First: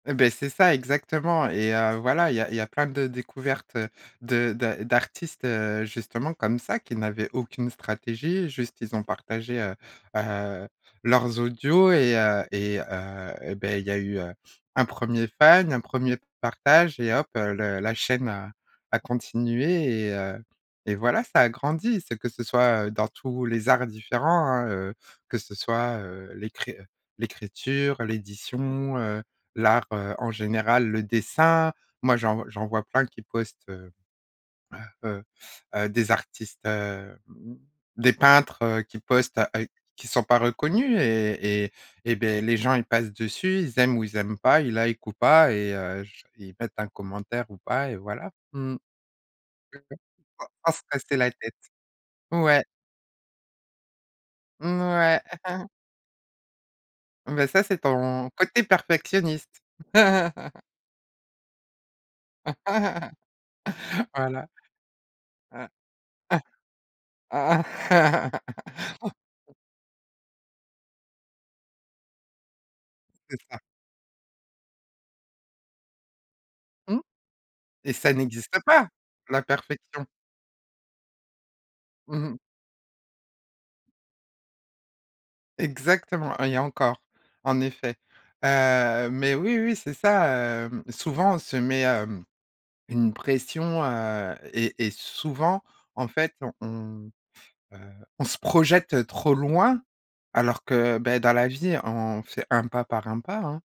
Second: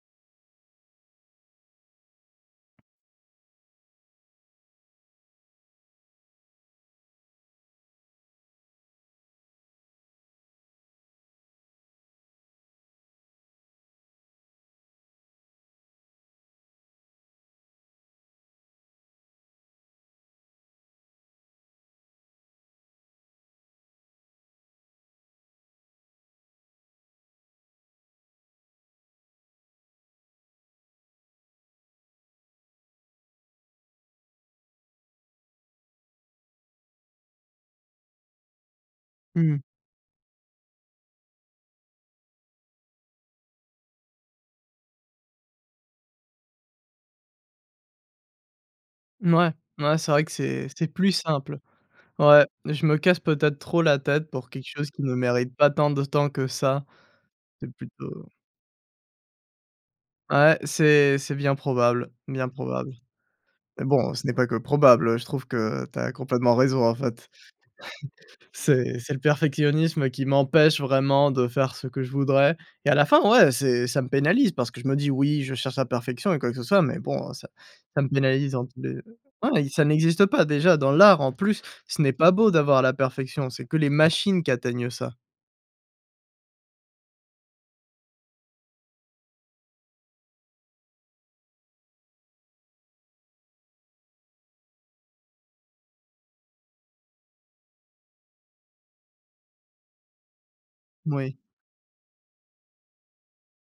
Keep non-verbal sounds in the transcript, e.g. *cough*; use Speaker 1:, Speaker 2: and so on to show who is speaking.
Speaker 1: Et beh, c'est ça, exactement et, heu, voilà, il y a il y a plein de découvertes de de d'artistes, heu, justement comme ça qui n'avaient aucune stratégie, juste, ils ont partagé, heu, heu, leurs audios et heu et heu et beh, il y a eu, heu, un 1er fan, un 1er partage et hop heu, le la chaîne a a continué et, heu, et voilà, ça a grandi. C'est que ce soit, heu, dans tous les arts différents, hein, heu, que ce soit, heu, l'écri heu, l'écriture, l'édition, heu, l'art, heu, en général, le dessin, moi, j'en v j'en vois plein qui postent heu, heu, heu, heu, des artistes, heu, mmh, des peintres, heu, qui postent à
Speaker 2: Mmh mh.
Speaker 1: heu, qui sont pas reconnus et et et beh les gens ils passent dessus, ils aiment ou ils aiment pas, ils likent ou pas et, heu, j ils mettent un commentaire ou pas et voilà. Mmh.
Speaker 2: Mouais,
Speaker 1: Oui,
Speaker 2: ouais,
Speaker 1: oui.
Speaker 2: c'est vrai que
Speaker 1: Faut
Speaker 2: c'est
Speaker 1: pas se
Speaker 2: c'est plus
Speaker 1: casser la tête.
Speaker 2: simple. Ouais,
Speaker 1: Ouais.
Speaker 2: je me casse peut-être trop la tête pour quelque chose qui ne
Speaker 1: Mouais.
Speaker 2: mérite
Speaker 1: *chuckles*
Speaker 2: pas tant de temps que ça.
Speaker 1: Bah ça,
Speaker 2: C'est
Speaker 1: c'est
Speaker 2: plutôt
Speaker 1: ton côté perfectionniste.
Speaker 2: Ouais,
Speaker 1: *chuckles*
Speaker 2: c'est c'est bien probable, bien probable.
Speaker 1: *chuckles*
Speaker 2: Mais bon, ce n'est pas
Speaker 1: Voilà.
Speaker 2: que probable, heu, je trouve
Speaker 1: Ah.
Speaker 2: que tu as complètement raison, en fait. *chuckles* C'est c'est le
Speaker 1: *laughs*
Speaker 2: perfectionnisme qui m'empêche vraiment de faire ce que je voudrais et à la fin,
Speaker 1: C'est
Speaker 2: ouais,
Speaker 1: ça.
Speaker 2: c'est ça me pénalise parce que je me dis: «Oui, je cherche la perfection et quoi que ce soit», mais
Speaker 1: Mmh.
Speaker 2: bon, heu, ça
Speaker 1: Et
Speaker 2: ça me
Speaker 1: ça
Speaker 2: pénalise
Speaker 1: n'existe
Speaker 2: dans tous
Speaker 1: pas,
Speaker 2: les heu,
Speaker 1: la
Speaker 2: ouais, ça
Speaker 1: perfection!
Speaker 2: n'existe pas déjà dans l'art, en plus, ce n'est
Speaker 1: Mmh
Speaker 2: pas
Speaker 1: mh.
Speaker 2: beau d'avoir la perfection, c'est que les machines qui atteignent ça.
Speaker 1: Exactement et encore, en effet. Heu, mais oui, oui, c'est ça, hem. Souvent, on se met, hem, une pression, heu, et et souvent, en fait, on, heu, on se projette trop loin alors que bah dans
Speaker 2: Moui.
Speaker 1: la vie, on fait 1 pas par 1 pas, hein.